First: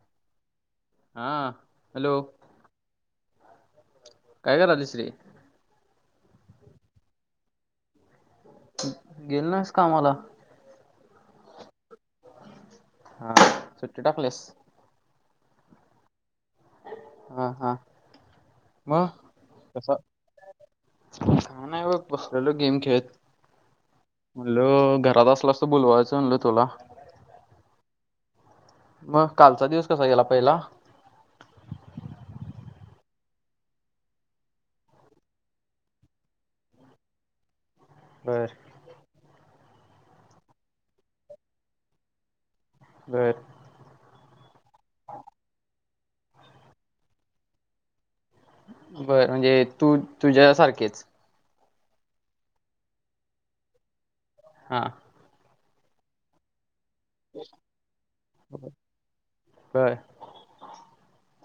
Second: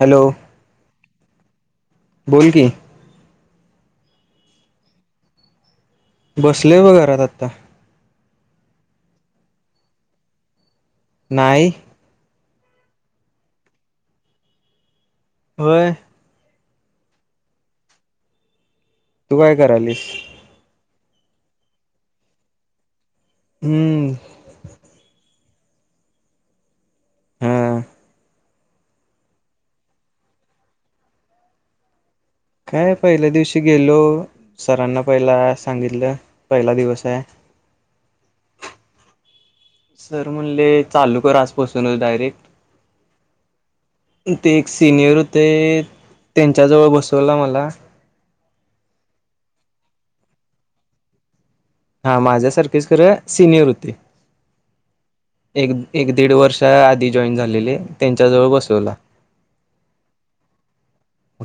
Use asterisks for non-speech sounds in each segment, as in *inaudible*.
Hello हा hello बोल की काय करा लिसरे बसले व घरात आत्ता गेल नास कामाला नाहीय हा सु्टी टाकलेस होय हा हा म तू काय कस करायलीस काय नाय बघ बसलेलो गेम खेळत. हम्म म्हणल घरात असला असं बोलवायचं म्हणल तुला हम् मग कालचा दिवस कसा गेला पहिला काय पहिल्या दिवशी गेलो सरांना पहिला सांगितलं पहिला दिवस आहे बर सर म्हणले चालू कर आजपासूनच डायरेक्ट बर ते एक सिनियर होते त्यांच्याजवळ बसवला मला बरं म्हणजे तू तुझ्यासारखेच हा माझ्यासारखेच खरं सिनियर होते. हा एक एक दीड वर्षा आधी जॉईन झालेले त्यांच्या जवळ बसवला बरं.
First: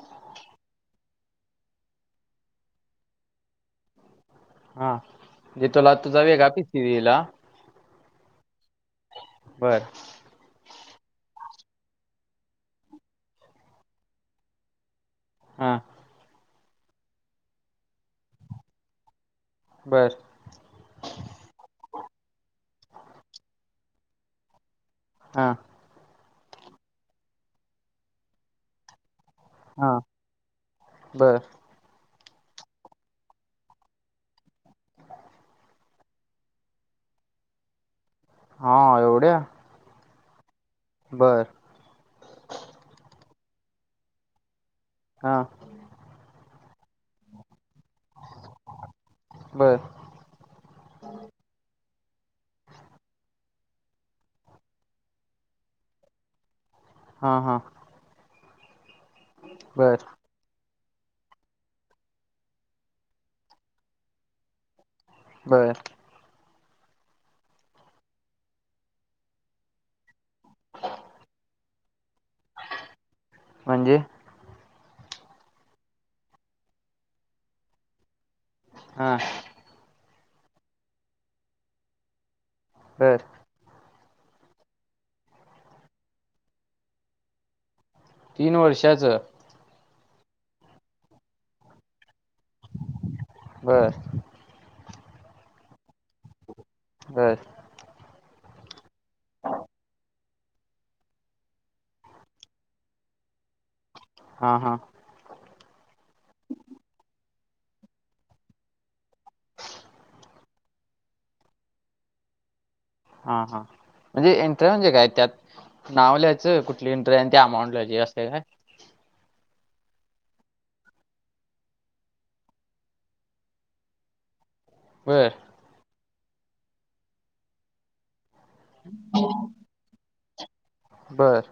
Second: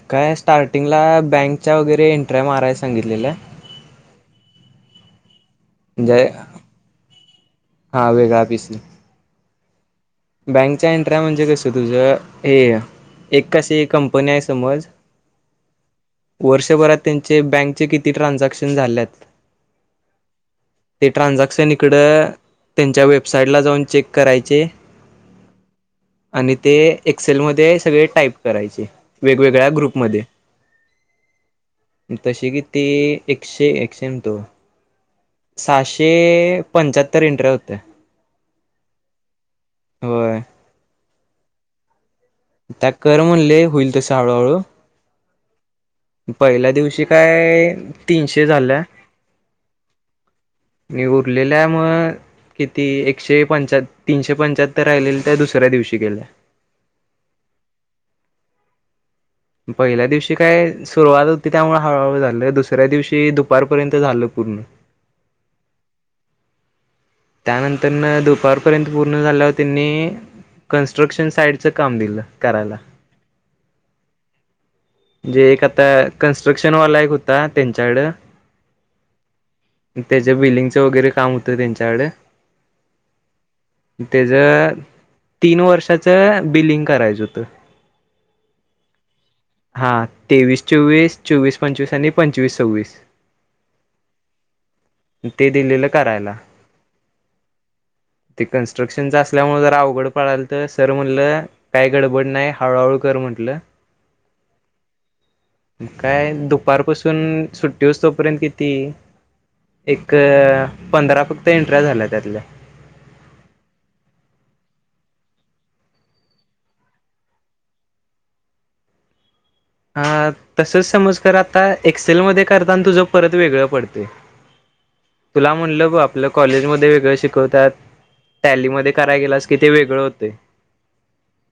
काय स्टार्टिंगला बँकच्या वगैरे इंट्रया माराय सांगितलेल्या. हा जे तुला तुझा वेगळा पीसी दिला. हां वेगळा पीसी बर. बँकचा एंटर्या म्हणजे कस तुझं हे एक कशी कंपनी आहे समज हा. वर्षभरात त्यांचे बँकचे किती ट्रान्झॅक्शन झाल्यात बर. ते ट्रानझॅक्शन इकडं त्यांच्या वेबसाइटला जाऊन चेक करायचे हा आणि ते एक्सेलमध्ये सगळे टाईप करायचे. वेगवेगळ्या हा ग्रुपमध्ये. बर तशी की ती एकशे एकशे म्हणतो सहाशे पंच्याहत्तर इंटऱ्या होत्या. हा एवढ्या? होय. बरं. त्या कर म्हणले होईल तसं हळूहळू हा. पहिल्या दिवशी काय तीनशे झाल्या. बर मी उरलेल्या मग किती एकशे पंचा तीनशे पंच्याहत्तर राहिलेली त्या दुसऱ्या दिवशी केल्या. हा-हा. बर पहिल्या दिवशी ती काय सुरुवात होती त्यामुळे हळूहळू झालं दुसऱ्या दिवशी दुपारपर्यंत झालं पूर्ण. बरं. त्यानंतर दुपारपर्यंत पूर्ण झाल्यावर त्यांनी कन्स्ट्रक्शन साईडचं काम दिलं करायला. म्हणजे? जे एक आता कन्स्ट्रक्शन वाला एक होता त्यांच्याकड हा. त्याच्या बिलिंगचं वगैरे काम होतं त्यांच्याकड. बर. त्याज तीन वर्षाच बिलिंग करायचं होतं. तीन वर्षाचं? हा तेवीस चोवीस चोवीस पंचवीस आणि पंचवीस सव्वीस. बर ते दिलेलं करायला. बर. ते कन्स्ट्रक्शनच असल्यामुळे जरा अवघड पळालत सर म्हटलं काय गडबड नाही हळूहळू कर म्हंटलं हा-हा. काय दुपारपासून सुट्टी होवूस तोपर्यंत किती एक पंधरा फक्त एंट्रया झालया त्यातल्या. हा हा म्हणजे एंट्रया म्हणजे काय त्यात? नाव लिहायचं कुठली इंटरी आहे आणि ते अमाऊंट ल्यायची असत्या काय ह तसच समज कर आता एक्सेलमध्येध्ये करताना तुझ परत वेगळ पडतय. बर जा म्हणल ब आपल कॉलेजमध्ये वेगळ शिकवतात. टॅलीमध्येध्ये कराय गेलास कि ते वेगळ होतय. बर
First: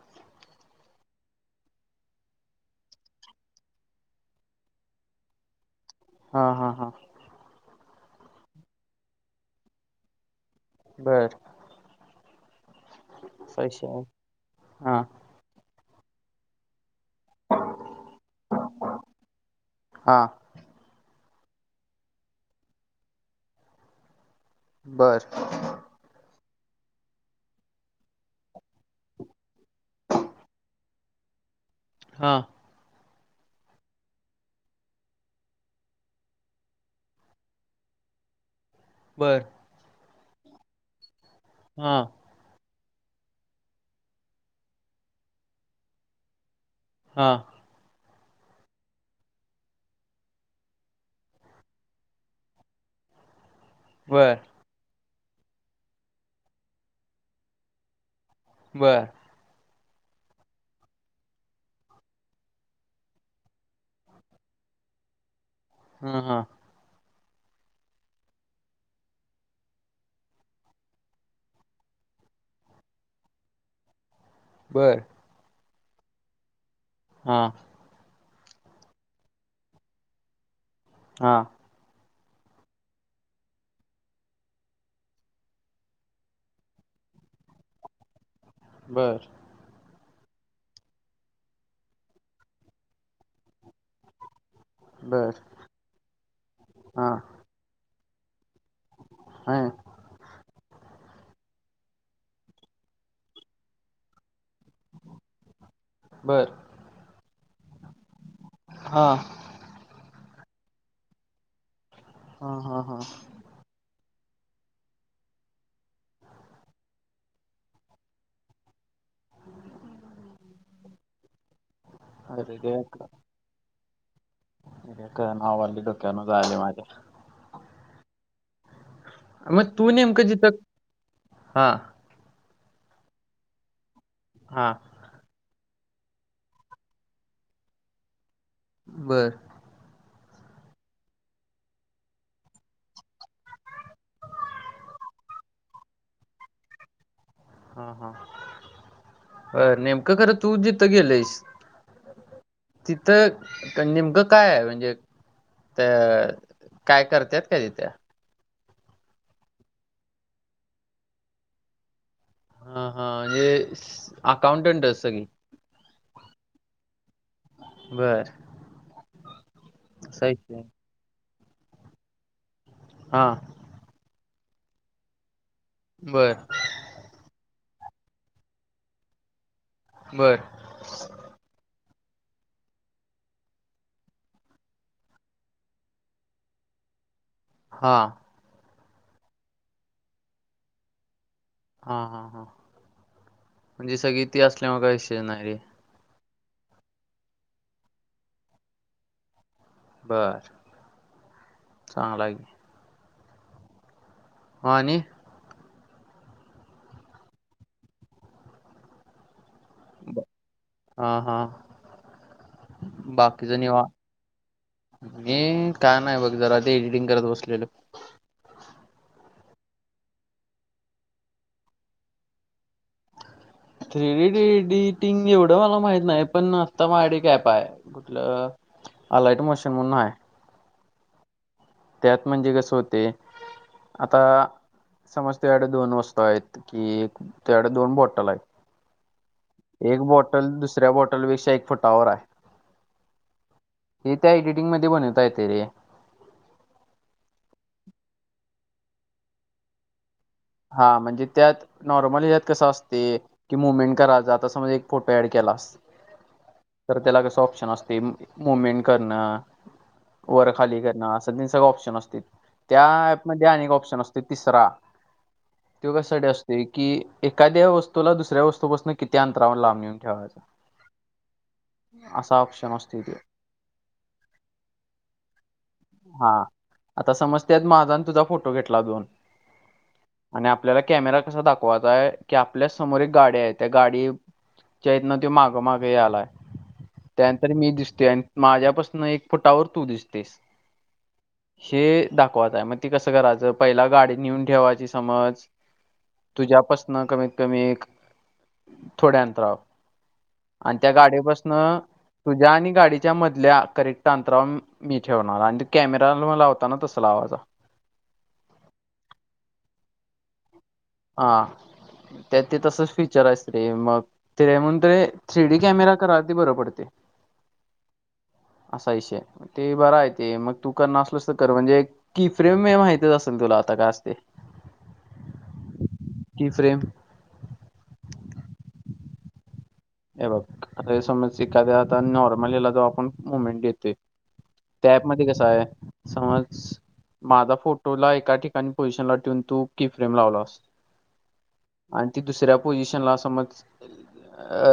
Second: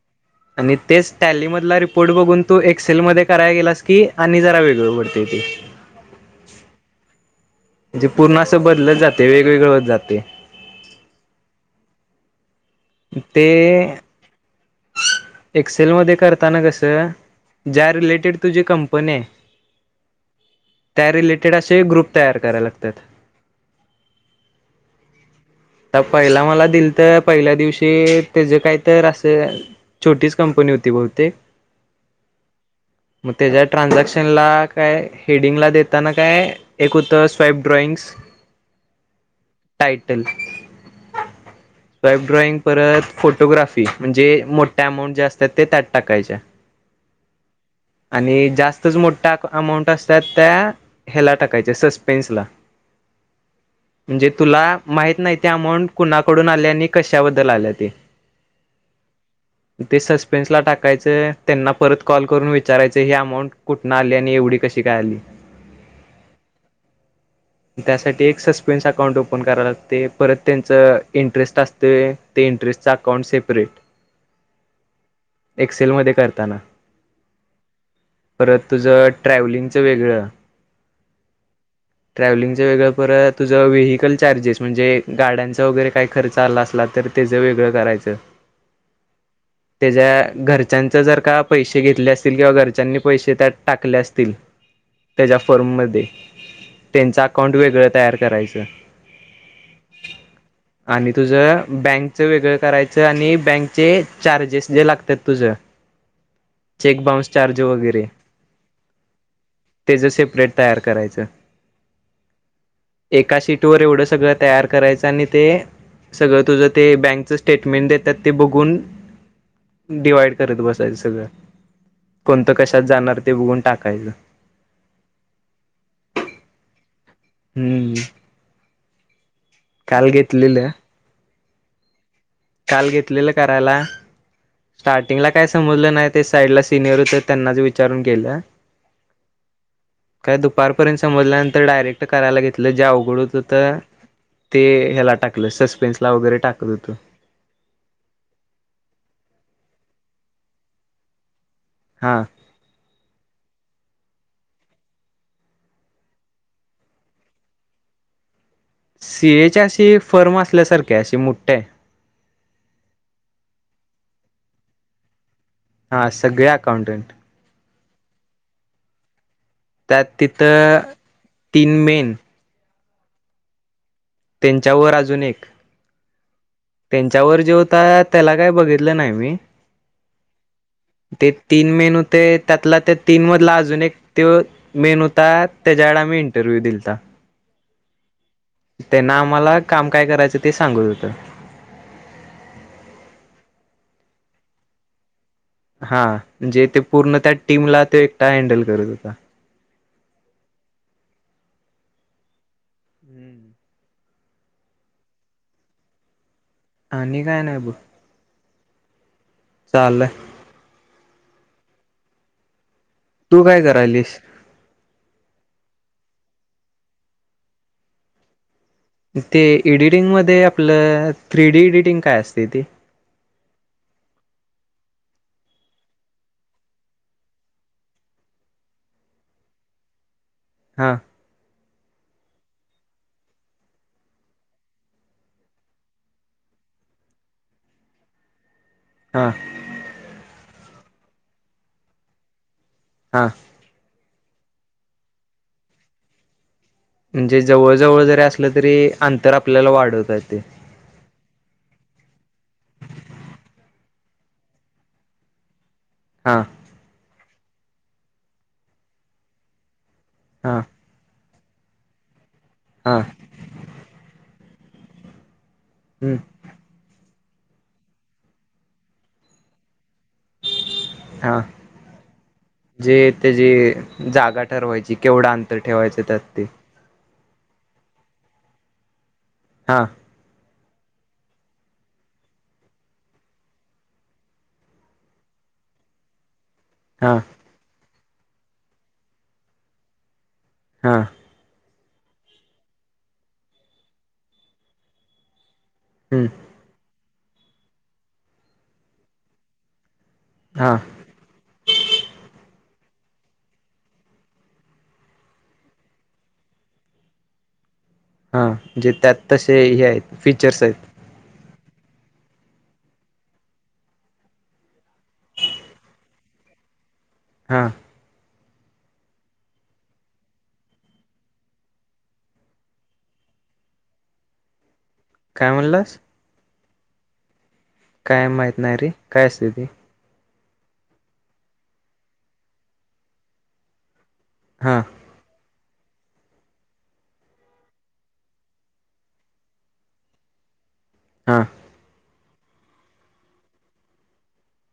आणि तेच टॅलीमधला रिपोर्ट बघून तू एक एक्सेल मध्ये कराय गेलास की आणि जरा वेगळ पडतय ते. हा हा हा म्हणजे पूर्ण अस बदलत जातय. वेगवेगळ होत जातय. बर ते *unintelligible* एक्सेल मध्ये करताना कस ज्या रिलेटेड तुझी कंपनी आहे हा त्या रिलेटेड असे ग्रुप तयार करायला लागतात. बर आता पहिला मला दिलत पहिल्या दिवशी त्याच काय तर अस छोटीच कंपनी होती बहुतेक. हा मग त्याच्या ट्रान्झॅक्शनला काय हेडिंगला देताना काय एक होत स्वेईप ड्रॉईंग्स बर टायटल हा स्वाईप ड्रॉइंग परत फोटोग्राफी. म्हणजे मोठ्या अमाऊंट जे असतात ते त्यात टाकायच्या. हा आणि जास्तच मोठा अमाऊंट असतात त्या ह्याला टाकायच्या सस्पेन्सला. *inaudible* म्हणजे तुला माहित नाही. त्या अमाऊंट कुणाकडून आल्या. आणि कशाबद्दल आल्या ते. बर ते सस्पेन्स ला टाकायच. त्यांना परत कॉल करून विचारायच हे अमाऊंट कु ठन आली. आणि एवढी कशी काय आली. हा त्यासाठी एक सस्पेन्स अकाउंट ओपन करावे लागते. परत त्यांच इंटरेस्ट असतय. ते इंटरेस्टचा अकाउंट सेपरेट बर एक्सेल मध्ये करताना हा परत तुझ ट्रॅव्हलिंगच वेगळ हा ट्रॅव्हलिंगचं वेगळ. परत तुझ व्हीकल चार्जेस म्हणजे गाड्यांचा वगैरे काही खर्च आला असला तर त्याच वेगळ करायच. बर त्याच्या घरच्यांच जर का पैसे घेतले असतील. किंवा घरच्यांनी पैसे त्यात टाकले असतील. *inaudible* त्याच्या फर्ममध्ये त्यांच अकाउंट वेगळ तयार करायच. ह आणि तुझ बँकच वेगळ करायच. आणि बँकचे चार्जेस जे लागतात तुझ बर चेक बाउन्स चार्ज वगैरे हां- तेज सेपरेट तयार करायचं हा हा हा एकाशी- सर एवढं सगळं तयार. करायचं आणि ते सगळं तुझं ते बँकच स्टेटमेंट देतात ते बघून डिवाइड करत बसायचं सगळं कोणतं अरे कशात जाणार ते बघून टाकायचं- नावाली डोक्यान झाले माझ्या हम्म. मग तू काल नेमकं जिथं घेतलेलं हां काल घेतलेलं करायला हा. स्टार्टिंगला काय समजलं नाही ते साईड ला सिनियर होत त्यांनाच विचारून केलं. बर काय दुपारपर्यंत समजल्यानंतर डायरेक्ट करायला घेतलं जे अवघड होतहुत- - ते ह्याला टाकलं सस्पेन्स ला वगैरे टाकत हुतो हां हां बर नेमकं खरं तू जिथं गेलेयंस हां. तिथं नेमकं काय आहे म्हणजे. तर काय करतात का तिथ. सीएचे अशी फर्म असल्या सारखे अस मुट्टे. हा हा म्हणजे अकाउंटंट आहे सगळी. हा सगळे अकाउंटंट. बरं त्यात तिथं तीन मेन- हा त्यांच्यावर अजून एक- बरं त्यांच्यावर जे होता त्याला काय बघितलं नायी मी. बर ते तीन मेन होते त्यातला त्या तीन मधला अजून एक ते. मेन होतात त्याच्या्या वडाम्ही इंटरव्ह्यू दिलतात. हां. त्यांना आम्हाला काम काय करायचं ते सांगत होतं. हां हां हां म्हणजे सगळी ती असल्यामुळ काय विषय नाही रे. हां जे ते पूर्ण त्या टीमला ते एकटा हँडल करत होता. बरं- चांगला आहेकी हुं- ह आणि आणि काय नाय बघ- चालल्य. हा हा तू बाकी काय जण करायलीस हे काय नाही बघ जरा ते एडिटिंग करत बसलेलो. ते एडिटिंगमध्येध्ये आपलं थ्री डी एडिटिंग काय असते ते. थ्री डी डिटिंग एवढं मला माहित नाही पण आता मायडी कॅप आहे कुठलं. आलायट मोशन म्हणून हाय. हां- त्यात म्हणजे कसं होते आता समज त्याडे दोन वस्तू आहेत, कि त्याजाकड दोन बॉटल हायत. हा. एक बॉटल दुसऱ्या बॉटलपेक्षा एक फुटावर आहे. हा हें त्या एडिटिंग मध्ये बनवीता येते रे. म्हणजे जवळ जवळ जरी असलं तरी अंतर आपल्याला वाढवत य ते हा म्हणजे त्यात नॉर्मली यात कसं असतंय की मुवमेंट करायचात एक फोटो ऍड केलास - हा तर त्याला कस ऑप्शन असते मुवमेंट करणं वर हा खाली क असं तन सगळ ऑप्शन असतेात त्या हा ऍपमध्ये अनेक ऑप्शन असते तिसरा त्यो हम्म काशासाठी असतोय की, एकाद्या वस्तूला दुसऱ्या वस्तूपासनं किती अंतरावर लांब येऊन ठेवायचा. हां- असा ऑप्शन- जे असतोय तो ते जे जागा ठरवायची केवढं अंतर ठेवायचं त्यात हा ते आता समज त्यात महाजाने तुझा फोटो घेतला दोन हा आणि आपल्याला कॅमेरा कसा दाखवायचा आहे की आपल्या समोर एक गाडी्या आहे त्या गाडी च्याहीतनं त्यो मागं मागं यालायं- हा त्यानंतर मी दिसते आणि माझ्यापासन एक फुटावर तू दिसतेस हा हे दाखवात आहे मग ते कसं करायचं पहिला गाडी नेऊन ठेवायची समज हम्म तुझ्यापासन कमीत कमी एक थोड्यांतराव हा आणि त्या गाडी बसन तुझ्या आणि गाडीच्या मधल्या करेक्ट अंतराव मी ठेवणार आणि ते कॅमेरा जवा लावतानां तस लावायचा. हां जे त्यात तसे हे हायत फीचर्स आहे- हा त्या ते तसच फीचर आहे रे मग तेज्या म्हणून ते थ्री डी कॅमेरा करा ते बर पडतंय. हां- असा विषय ते बरा आहे ते मग तू करणार असलोस तर कर म्हणजे की फ्रेम म माहतीच असेल तुला आता काय असते काय म्हणलास *inaudible* काय माहत नाही रे काय असते ती हे बघ अरे समज एखाद्या आता नॉर्मल हला जो आपण मुवमेंट देतोय हा कॅप मध्ये कसा आहे समज माझा फोटोला एका ठिकाणी पोझिशनला ठेवून तू की फ्रेम लावला हा असत आणि ती दुसऱ्या पोझिशन ला समज अ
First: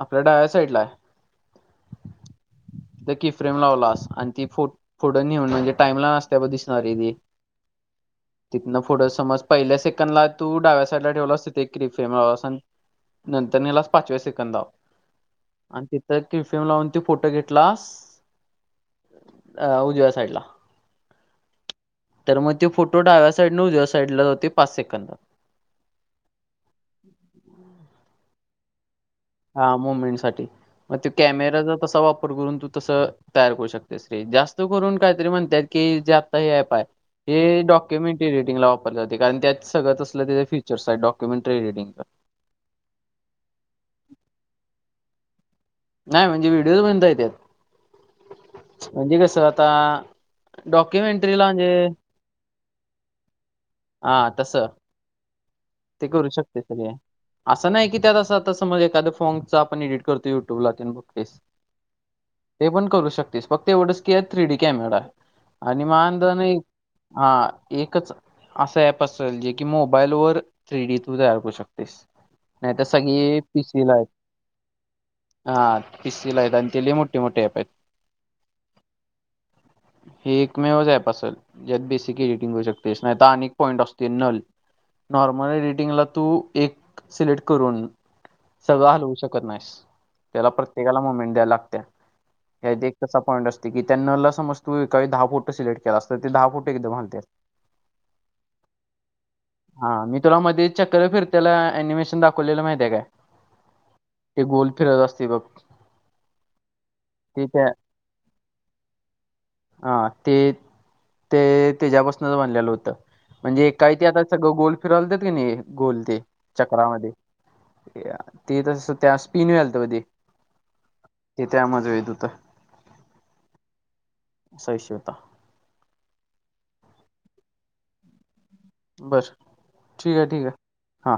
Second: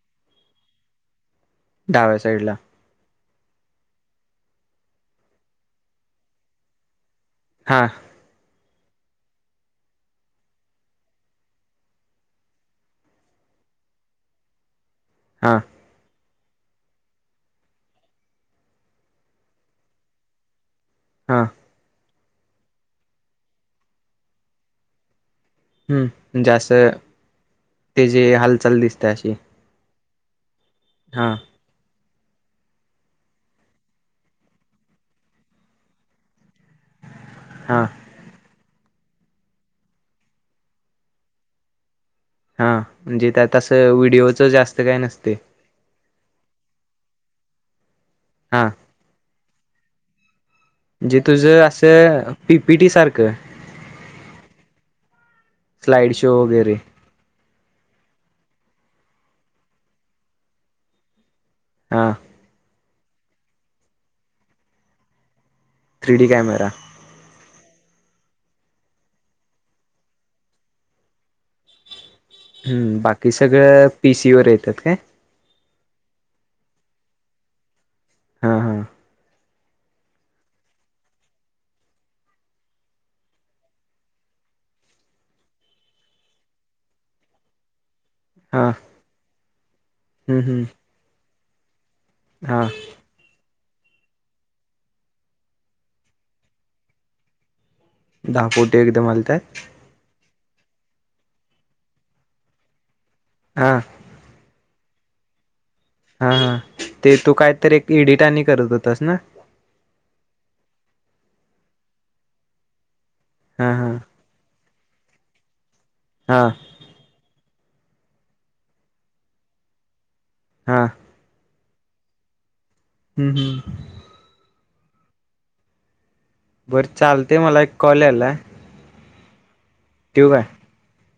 आपल्या डाव्या साईड ला आहे डाव्या साईड ला त की फ्रेम लावलास आणि ती फोढं नेऊन म्हणजे टाइमला नसते ब दिसणार आहे ती हा तिथनं फोटं समज पहिल्या सेकंडला तू डाव्या साईडला ठेवला तिे क्रिफम नंतर येताच पाचव्या सेकंदाव हां आणि तिथं किफिएम लावून त फोटो घेतलास उजव्या साईडला हां तर मग ते फोटो डाव्या साईड न उजव्या साईड ला होते पाच सेकंदला हम् जास्त ते जे हालचाल दिसते अशी हा मुवमेंट साठी मग तो हा कॅमेराचा तसा वापर करून तू तस तयार करू शकते स्त्री जास्त करून काहीतरी म्हणतात की जे आता हे ऍप आहे. हे हा डॉक्युमेंटरी रिडिंग ला वापरलं जात कारण त्यात सगळं तसलं ते फीचर्स आहेत डॉक्युमेंटरी रिडिंग हा म्हणजे त्यातसं व्हिडिओचं जास्त काय नसते. नाही म्हणजे व्हिडिओज बनता येत. हा. म्हणजे कस आता जे डॉक्युमेंटरीला तुझं म्हणजे असं पीपीटी सारखं. हा तस ते स्लाइड करू शो शकते वगैरे सगळे. असं नाही की त्यां आता समज एखाद फॉर्मचा आपण एडिट करतो युट्यूबला ब फेस हा. पण करू शकस फक्त एवढच की थ्री डी कॅमेरा आणि मा. थ्री डी कॅमेरा हा एकच असा ऍप असेल जे की मोबाईल वर थ्री डी तू तयार करू शकत. नाही तर हम्म बाकी सगळे पीसी सगळं ला आहे. वर येतात काय हा पीसी ला आहेत आणि ते लय मोठे मोठे अँप आहेत. हा हा. हे एक मेवच अँप असेल ज्यात बेसिक एडिटिंग होऊ शकते. नाहीता अनेक पॉईंट असतील नल नॉर्मल रेटिंगला तू एक सिलेक्ट करून हा सगळं हलवू शकत नाहीस हम्म त्याला हम्म प्रत्येकाला मुमेंट द्यायला हा लागते. तसा पॉईंट असते की त्यांना समज तू एकाही दहा फुटं सिलेक्ट केला असत तर ते दहा फुटं एकदा घालते. दहा फुटी एकदम आलत. हा मी तुला मध्ये चक्कर फिरतेला अनिमेशन दाखवलेलं माहित आहे काय? हा. ते गोल फिरत असते बघ. हा हा ते तू कायतरी एक एडिट आणि करत होतास ना. हा ते ते त्याच्यापासूनच बनलेले होतं म्हणजे हा हा काही ते आता सगळं गोल फिरवतात क नाही गोल ते हा. चक्रमध्ये ते तस त्या स्पिन वलत मध्ये *unintelligible* ते त्यामध्येज येत होतं. हम्म हम्म. सविष्वता. बरं चालते मला एक कॉल यायला. बर ठीक आहे ठीक आहे हां.